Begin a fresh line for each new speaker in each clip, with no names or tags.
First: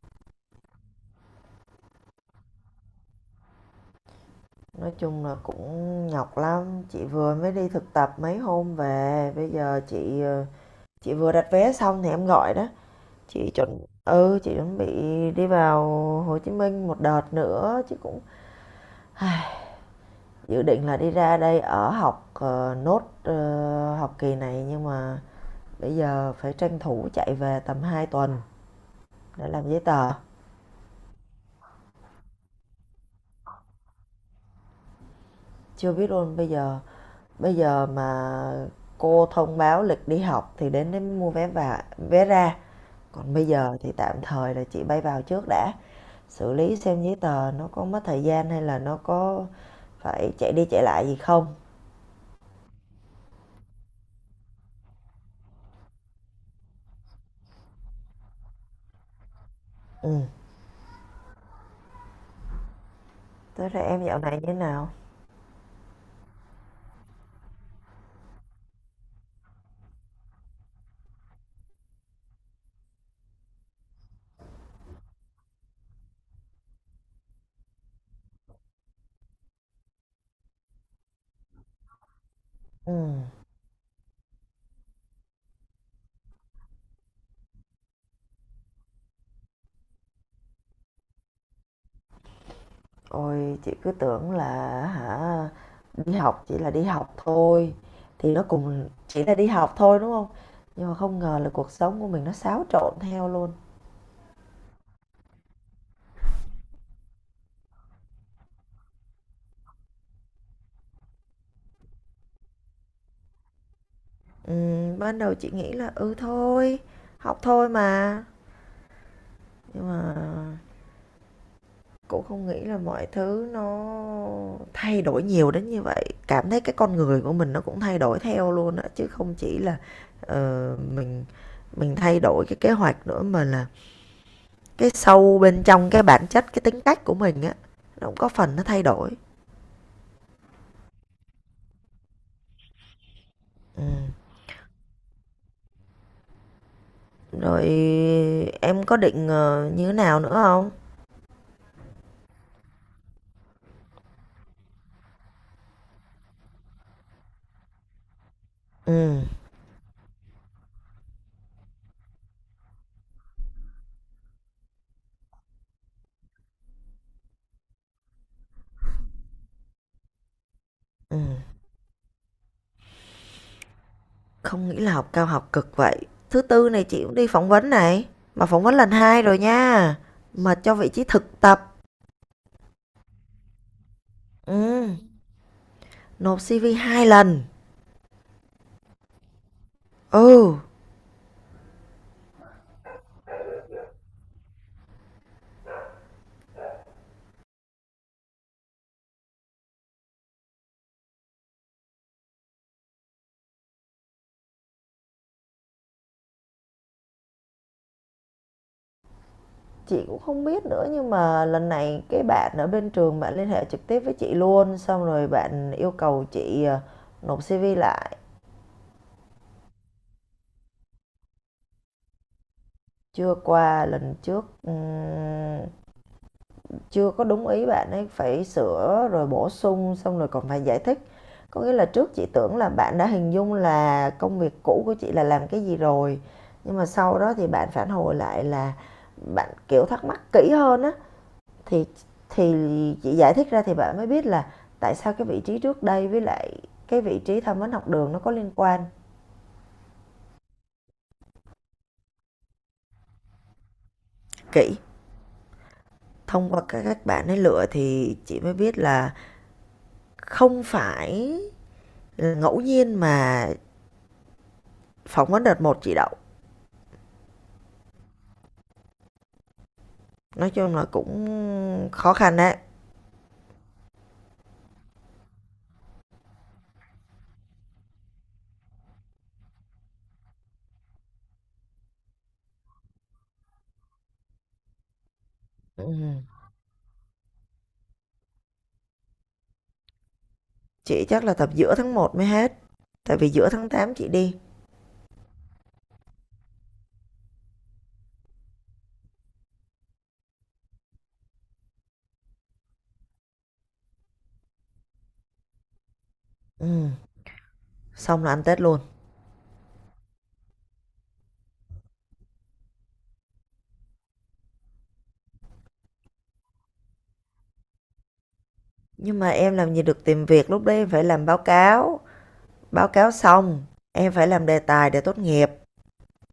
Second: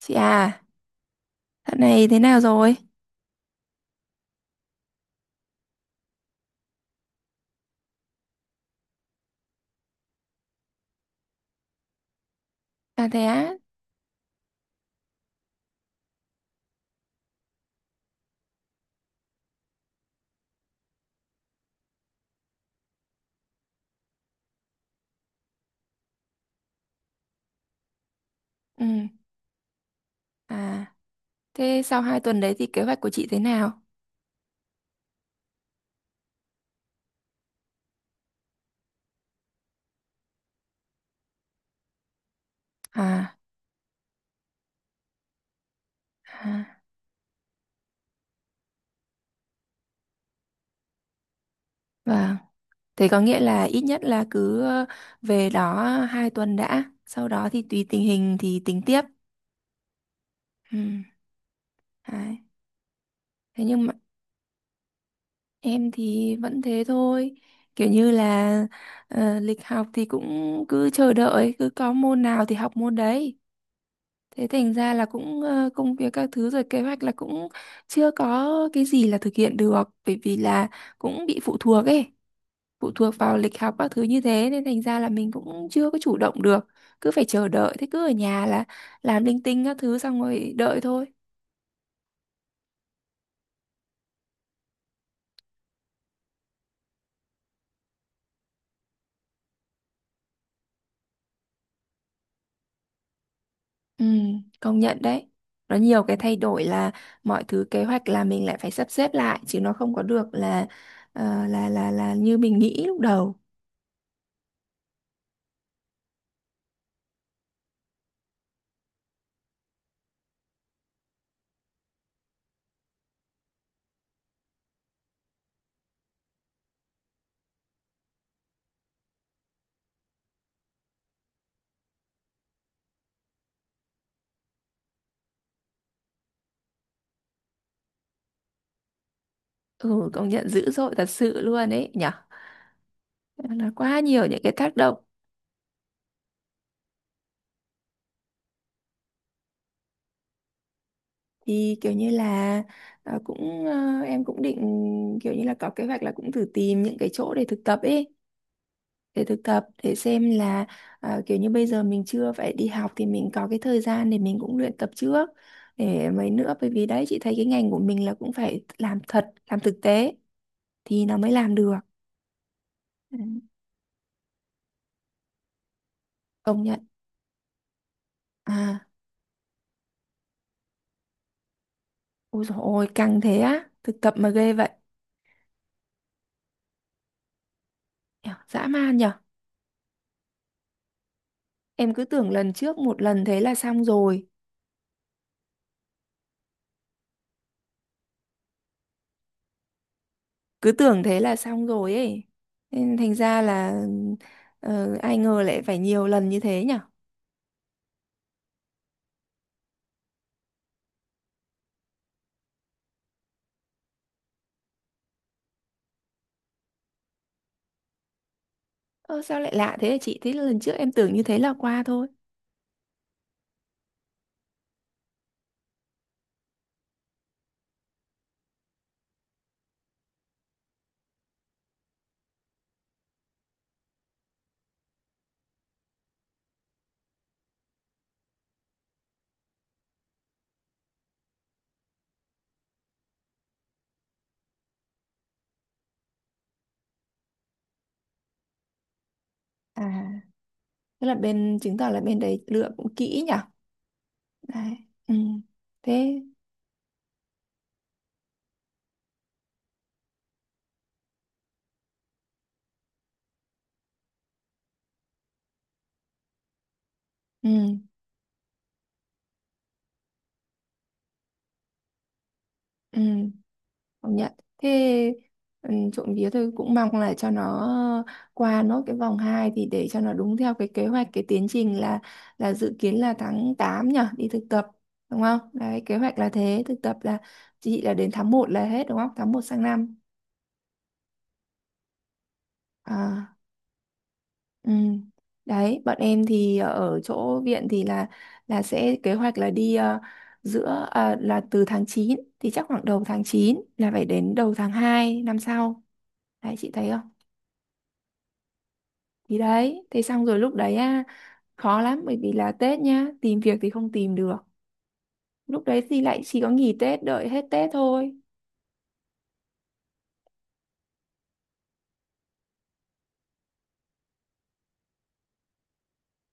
Chị à, dạo này thế nào rồi?
Nói chung là cũng nhọc lắm, chị vừa mới đi thực tập mấy hôm về, bây giờ chị, chị vừa đặt vé xong thì em gọi đó.
À thế á?
Chị chuẩn bị đi vào Hồ Chí Minh một đợt nữa chứ cũng Ai, dự định là đi ra đây ở học nốt học kỳ này nhưng mà bây giờ phải tranh thủ chạy về tầm 2 tuần
Ừ.
để làm giấy tờ.
À, thế sau 2 tuần đấy thì kế hoạch của chị thế nào?
Chưa biết luôn, bây giờ mà cô thông báo lịch đi học thì đến đấy mới mua vé và vé ra. Còn
À,
bây giờ thì tạm thời là chị bay vào trước đã, xử lý
à,
xem giấy tờ nó có mất thời gian hay là nó có phải chạy đi chạy lại gì không.
vâng. Thế có nghĩa là ít nhất là cứ về đó 2 tuần đã, sau đó thì tùy tình hình thì tính tiếp.
Ừm,
Ừ. Đấy. Thế
tới đây
nhưng mà
em dạo này như thế nào?
em thì vẫn thế thôi. Kiểu như là lịch học thì cũng cứ chờ đợi, cứ có môn nào thì học môn đấy. Thế thành ra là cũng công việc các thứ rồi kế hoạch là cũng chưa có cái gì là thực hiện được, bởi vì là cũng bị phụ thuộc ấy, phụ thuộc
Ừm,
vào lịch học các thứ như thế nên thành ra là mình cũng chưa có chủ động được, cứ phải chờ đợi, thế cứ ở nhà là làm linh tinh các thứ xong rồi đợi thôi.
Ôi chị cứ tưởng là hả, đi học chỉ là đi học thôi, thì nó cùng chỉ là đi học thôi, đúng không? Nhưng mà không ngờ là cuộc sống của mình nó xáo trộn theo luôn.
Ừ, công nhận đấy. Nó nhiều cái thay đổi là mọi thứ kế hoạch là mình lại phải sắp xếp lại chứ nó không có được là là như mình nghĩ lúc đầu.
Ban đầu chị nghĩ là, ừ, thôi, học thôi mà, nhưng mà cũng không nghĩ là mọi thứ nó thay đổi nhiều đến như vậy, cảm thấy cái con người của mình nó cũng thay đổi theo luôn á, chứ không chỉ là, ờ, mình mình thay đổi cái kế hoạch nữa mà là cái sâu bên trong cái bản chất, cái tính cách của mình á, nó cũng có phần nó thay đổi.
Ừ, công nhận dữ dội thật sự luôn ấy nhỉ. Là quá
Ừm,
nhiều những cái tác động.
rồi em có định, như thế nào nữa không?
Thì kiểu như là cũng em cũng định kiểu như là có kế hoạch là cũng thử tìm những cái chỗ để thực tập ấy, để
Ừm,
thực tập, để xem là kiểu như bây giờ mình chưa phải đi học thì mình có cái thời gian để mình cũng luyện tập trước để mấy nữa, bởi vì đấy chị thấy cái ngành của mình là cũng phải làm thật, làm thực tế thì nó mới
ừm,
làm được. Ừ.
Không nghĩ là học cao học cực vậy. Thứ
Công
Tư
nhận.
này chị cũng đi phỏng vấn này, mà phỏng vấn
À
lần 2 rồi nha, mà cho vị trí thực tập.
ôi dồi ôi căng thế á, thực tập mà ghê vậy.
Ừ, nộp CV hai lần.
Nhở, dã man nhở.
Ừ,
Em cứ tưởng lần trước một lần thế là xong rồi, cứ tưởng thế là xong rồi ấy, nên thành ra là ai ngờ lại phải nhiều lần như thế nhở.
chị cũng không biết nữa nhưng mà lần này cái bạn ở bên trường bạn liên hệ trực tiếp với chị luôn, xong rồi bạn yêu cầu chị nộp CV lại.
Ơ sao lại lạ thế hả chị, thế lần trước em tưởng như thế là qua thôi.
Chưa qua lần trước, chưa có đúng ý bạn ấy, phải sửa rồi bổ sung xong rồi còn phải giải thích. Có nghĩa là trước chị tưởng là bạn đã hình dung là công việc cũ của chị là làm cái gì rồi, nhưng mà sau đó thì bạn phản hồi lại là bạn kiểu thắc mắc kỹ hơn á thì thì chị giải thích ra thì bạn mới biết là tại sao cái vị trí trước đây với lại cái vị trí tham vấn học đường nó có liên quan.
À tức là bên, chứng tỏ là bên đấy lựa cũng kỹ nhở. Đấy.
Kỹ,
Ừ. Thế.
thông qua các bạn ấy lựa thì chị mới biết là không phải ngẫu nhiên mà phỏng vấn đợt một chị đậu.
Ừ.
Nói chung là cũng khó khăn đấy.
Ừ công nhận. Thế. Ừ, trộm vía tôi cũng mong là cho nó qua nốt cái vòng 2 thì để cho nó đúng theo cái kế hoạch, cái tiến trình là dự kiến là tháng 8 nhở, đi thực tập, đúng không, đấy
Ừ,
kế hoạch là thế. Thực tập là chị là đến tháng 1 là hết đúng không, tháng 1 sang năm.
chị chắc là tập giữa tháng một mới hết, tại vì
À,
giữa tháng 8 chị đi.
ừ. Đấy bọn em thì ở chỗ viện thì là sẽ kế hoạch là đi giữa, à, là từ tháng 9 thì chắc khoảng đầu tháng 9 là phải đến đầu tháng 2 năm sau, đấy chị thấy
Ừ,
không.
xong là ăn tết luôn.
Thì đấy, thế xong rồi lúc đấy á, khó lắm bởi vì là Tết nhá, tìm việc thì không tìm được. Lúc đấy thì lại chỉ có nghỉ Tết, đợi hết Tết thôi.
Nhưng mà em làm gì được tìm việc, lúc đấy em phải làm báo cáo. Báo cáo xong, em phải làm đề tài để tốt nghiệp.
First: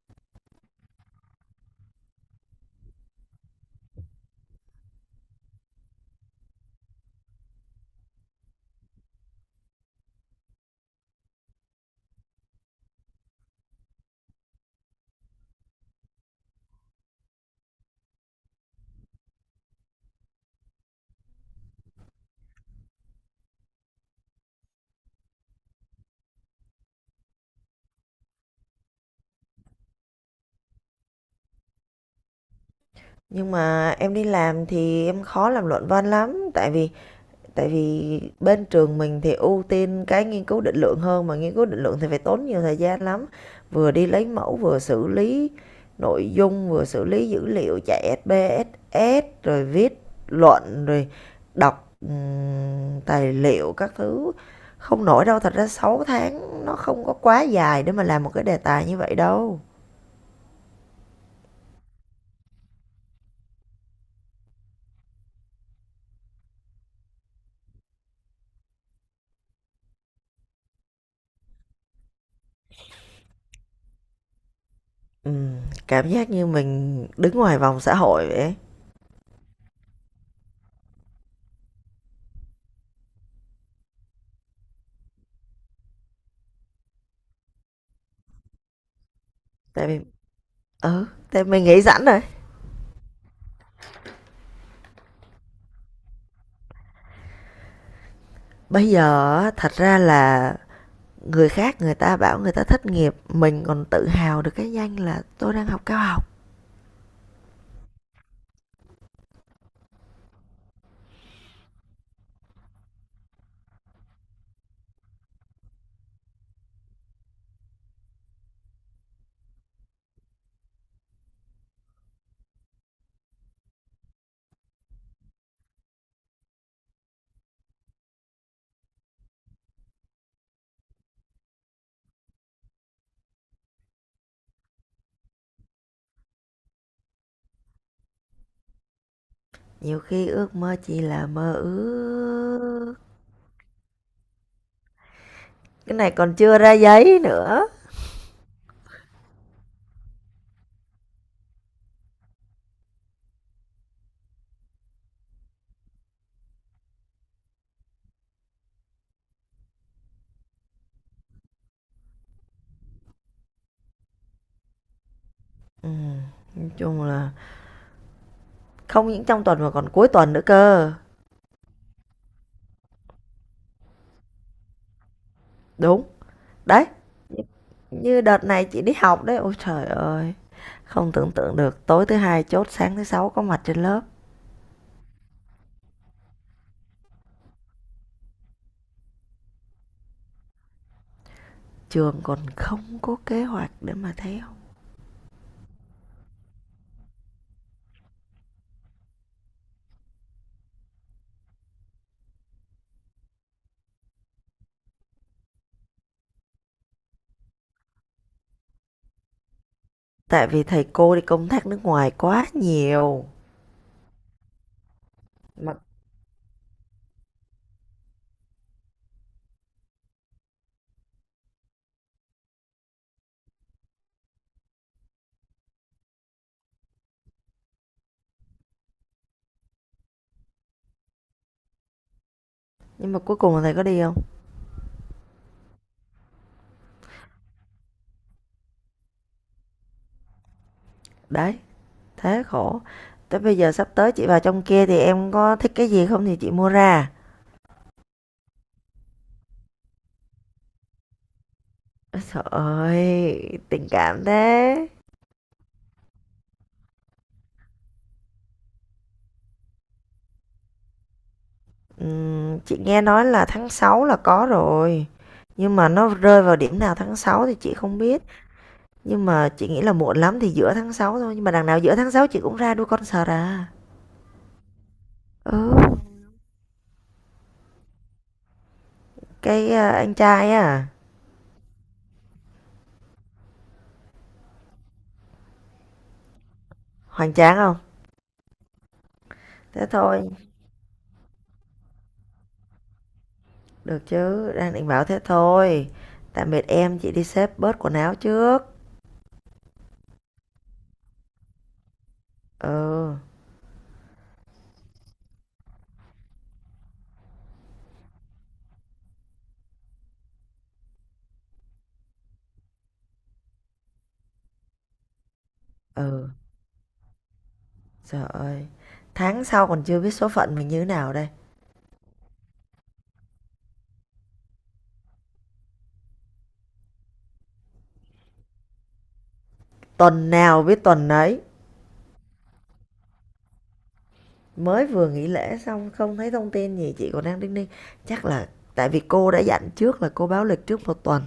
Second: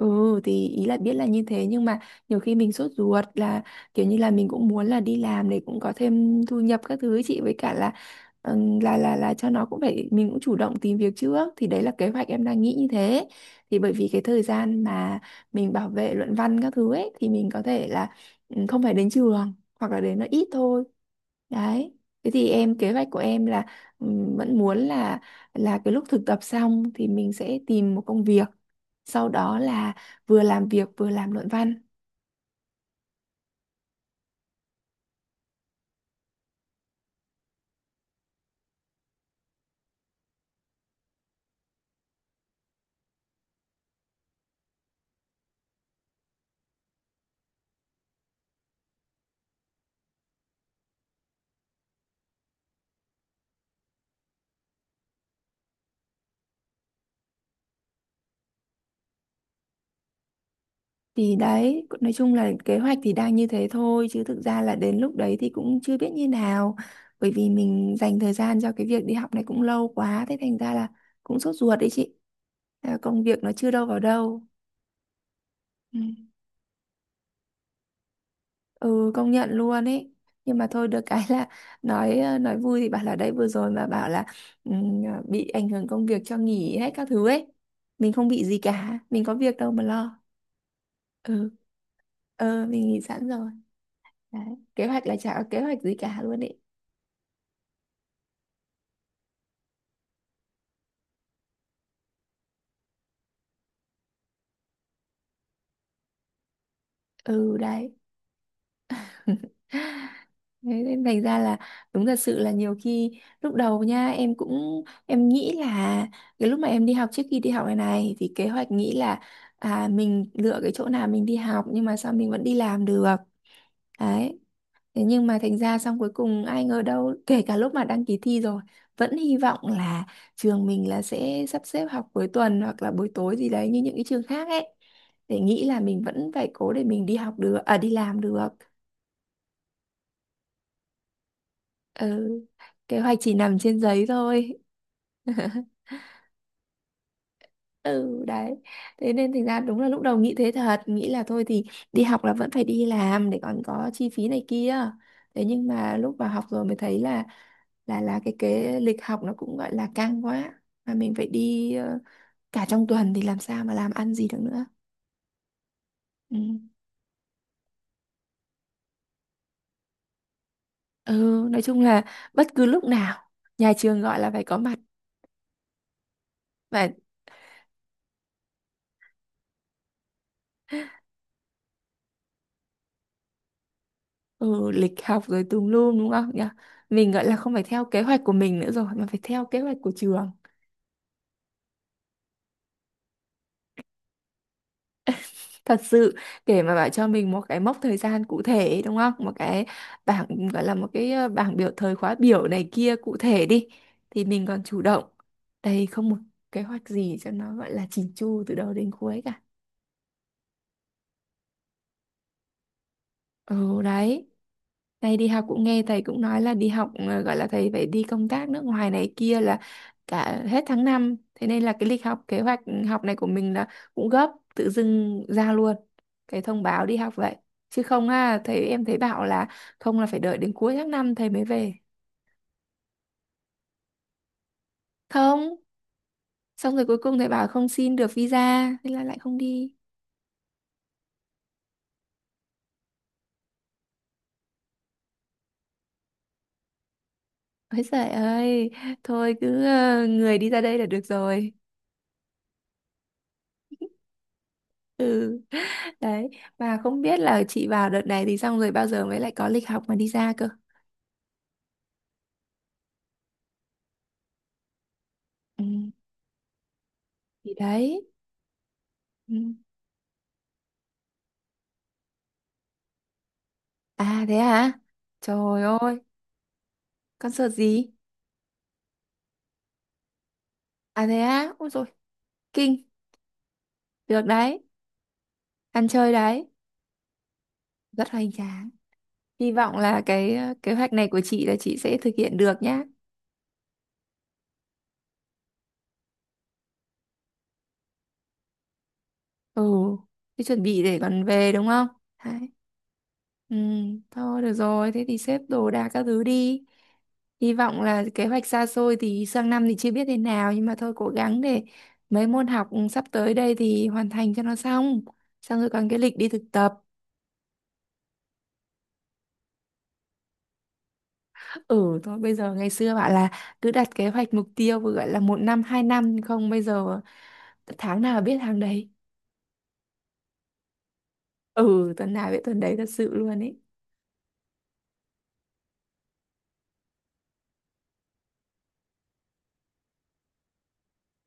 Ừ thì ý là biết là như thế nhưng mà nhiều khi mình sốt ruột là kiểu như là mình cũng muốn là đi làm để cũng có thêm thu nhập các thứ ấy chị, với cả là là cho nó cũng phải, mình cũng chủ động tìm việc trước, thì đấy là kế hoạch em đang nghĩ như thế. Thì bởi vì cái thời gian mà mình bảo vệ luận văn các thứ ấy thì mình có thể là không phải đến trường hoặc là đến nó ít thôi, đấy. Thế thì em kế hoạch của em là vẫn muốn là cái lúc thực tập xong thì mình sẽ tìm một công việc, sau đó là vừa làm việc vừa làm luận văn.
Nhưng mà em đi làm thì em khó làm luận văn lắm, tại vì bên trường mình thì ưu tiên cái nghiên cứu định lượng hơn, mà nghiên cứu định lượng thì phải tốn nhiều thời gian lắm. Vừa đi lấy mẫu, vừa xử lý nội dung, vừa xử lý dữ liệu chạy SPSS rồi viết luận, rồi đọc tài liệu các thứ. Không nổi đâu, thật ra 6 tháng nó không có quá dài để mà làm một cái đề tài như vậy đâu.
Thì đấy nói chung là kế hoạch thì đang như thế thôi chứ thực ra là đến lúc đấy thì cũng chưa biết như nào, bởi vì mình dành thời gian cho cái việc đi học này cũng lâu quá, thế thành ra là cũng sốt ruột đấy chị. À, công việc nó chưa đâu vào đâu.
Ừm, cảm
Ừ,
giác như mình đứng ngoài vòng xã hội vậy ấy.
ừ công nhận luôn ấy. Nhưng mà thôi được cái là nói vui thì bảo là đấy vừa rồi mà bảo là bị ảnh hưởng công việc cho nghỉ hết các thứ ấy, mình không bị gì cả, mình có việc đâu mà
Tại vì
lo.
ừ, tại
Ừ.
mình nghĩ sẵn rồi.
ờ mình nghỉ sẵn rồi. Đấy. Kế hoạch là chả có kế hoạch gì cả luôn ấy.
Bây giờ á, thật ra là người khác người ta bảo người ta thất nghiệp, mình còn tự hào được cái danh là tôi đang học cao học.
Ừ đấy. Thế nên thành ra là đúng thật sự là nhiều khi lúc đầu nha em cũng em nghĩ là cái lúc mà em đi học, trước khi đi học này này thì kế hoạch nghĩ là à mình lựa cái chỗ nào mình đi học nhưng mà sao mình vẫn đi làm được, đấy. Thế nhưng mà thành ra xong cuối cùng ai ngờ đâu kể cả lúc mà đăng ký thi rồi vẫn hy vọng là trường mình là sẽ sắp xếp học cuối tuần hoặc là buổi tối gì đấy như những cái trường khác ấy, để nghĩ là mình vẫn phải cố để mình đi học được, à đi làm được.
Nhiều khi ước mơ chỉ là mơ
Ừ.
ước.
Kế hoạch chỉ nằm trên giấy thôi.
Cái này còn chưa ra giấy nữa.
Ừ đấy. Thế nên thành ra đúng là lúc đầu nghĩ thế thật, nghĩ là thôi thì đi học là vẫn phải đi làm để còn có chi phí này kia. Thế nhưng mà lúc vào học rồi mới thấy là là cái lịch học nó cũng gọi là căng quá, mà mình phải đi cả trong tuần thì làm sao mà làm ăn gì được nữa. Ừ.
Nói chung là không những trong tuần mà còn cuối tuần nữa cơ.
Ừ nói chung là bất cứ lúc nào nhà trường gọi là phải có mặt.
Đúng. Đấy,
Và
như đợt này chị đi học đấy. Ôi trời ơi. Không tưởng tượng được, tối thứ hai chốt sáng thứ sáu có mặt trên lớp.
ừ, lịch học rồi tùm lum đúng không nhỉ, mình gọi là không phải theo kế hoạch của mình nữa rồi mà phải theo kế hoạch của trường.
Trường còn không có kế hoạch để mà theo,
Thật sự. Để mà bảo cho mình một cái mốc thời gian cụ thể ấy, đúng không, một cái bảng, gọi là một cái bảng biểu thời khóa biểu này kia cụ thể đi thì mình còn chủ động. Đây không một kế hoạch gì cho nó gọi là chỉn chu từ đầu đến cuối cả.
tại vì thầy cô đi công tác nước ngoài quá nhiều
Ừ đấy. Thầy đi học cũng
mà.
nghe thầy cũng nói là đi học, gọi là thầy phải đi công tác nước ngoài này kia là cả hết tháng 5, thế nên là cái lịch học, kế hoạch học này của mình là cũng gấp tự dưng ra luôn cái thông báo đi học vậy chứ không. À thầy em thấy bảo là không, là phải đợi đến cuối tháng 5 thầy mới về.
Nhưng mà cuối cùng là thầy có đi không?
Không, xong rồi cuối cùng thầy bảo không xin được visa thế là lại không đi.
Đấy, thế khổ. Tới bây giờ sắp tới chị vào trong kia thì em có thích cái gì không thì chị mua ra.
Ôi trời ơi. Thôi cứ người đi ra đây là được rồi.
Trời ơi tình cảm thế.
Ừ. Đấy, mà không biết là chị vào đợt này thì xong rồi bao giờ mới lại có lịch học mà đi ra cơ.
Chị nghe nói là tháng 6 là có rồi,
Ừ,
nhưng mà nó rơi vào điểm nào tháng sáu
thì
thì chị không
đấy.
biết. Nhưng
Ừ.
mà chị nghĩ là muộn lắm thì giữa tháng 6 thôi, nhưng mà đằng nào giữa tháng 6 chị cũng ra đuôi concert à.
À thế hả? Trời ơi,
Ừ.
concert gì?
Cái, anh trai á,
À thế á? Ôi rồi kinh. Được đấy, ăn chơi đấy.
hoành tráng không?
Rất hoành tráng. Hy vọng
Thế
là
thôi,
cái kế hoạch này của chị là chị sẽ thực hiện được nhá.
được chứ, đang định bảo thế thôi. Tạm biệt em, chị đi xếp bớt quần áo trước.
Ừ, thế chuẩn bị để còn về đúng không, đấy.
Ừ,
Ừ thôi được rồi thế thì xếp đồ đạc các thứ đi, hy vọng là kế hoạch xa xôi thì sang năm thì chưa biết thế nào nhưng mà thôi cố gắng để mấy môn học sắp tới đây thì hoàn thành cho nó xong, xong rồi còn cái lịch đi
ừ,
thực tập.
trời ơi, tháng sau còn chưa biết số phận mình như thế nào đây.
Ừ thôi bây giờ ngày xưa bảo là cứ đặt kế hoạch mục tiêu vừa gọi là một năm hai năm, nhưng không, bây giờ tháng nào biết tháng đấy.
Tuần nào biết tuần nấy.
Ừ tuần nào biết tuần đấy thật sự luôn ấy.
Mới vừa nghỉ lễ xong không thấy thông tin gì, chị còn đang đinh ninh. Chắc là tại vì cô đã dặn trước là cô báo lịch trước một tuần,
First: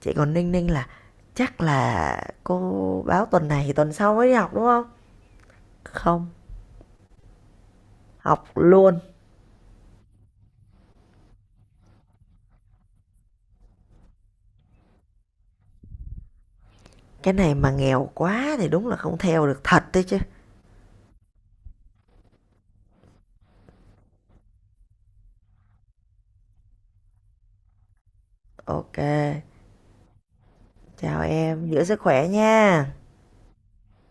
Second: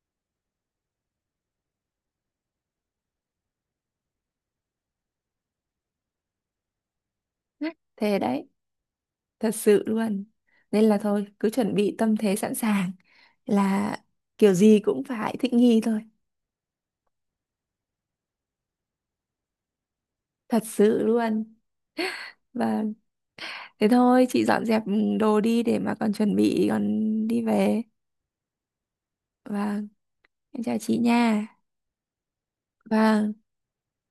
chị còn đinh ninh là chắc là cô báo tuần này thì tuần sau mới đi học, đúng không? Không,
Thế đấy.
học luôn.
Thật sự luôn, nên là thôi cứ chuẩn bị tâm thế sẵn sàng là kiểu gì cũng phải thích nghi thôi.
Cái này mà nghèo quá thì đúng là không theo được thật đấy chứ.
Thật sự luôn. Và thế thôi chị dọn dẹp đồ đi để mà còn chuẩn bị, còn đi về.
OK,
Và em chào chị
chào
nha.
em, giữ sức khỏe nha.
Và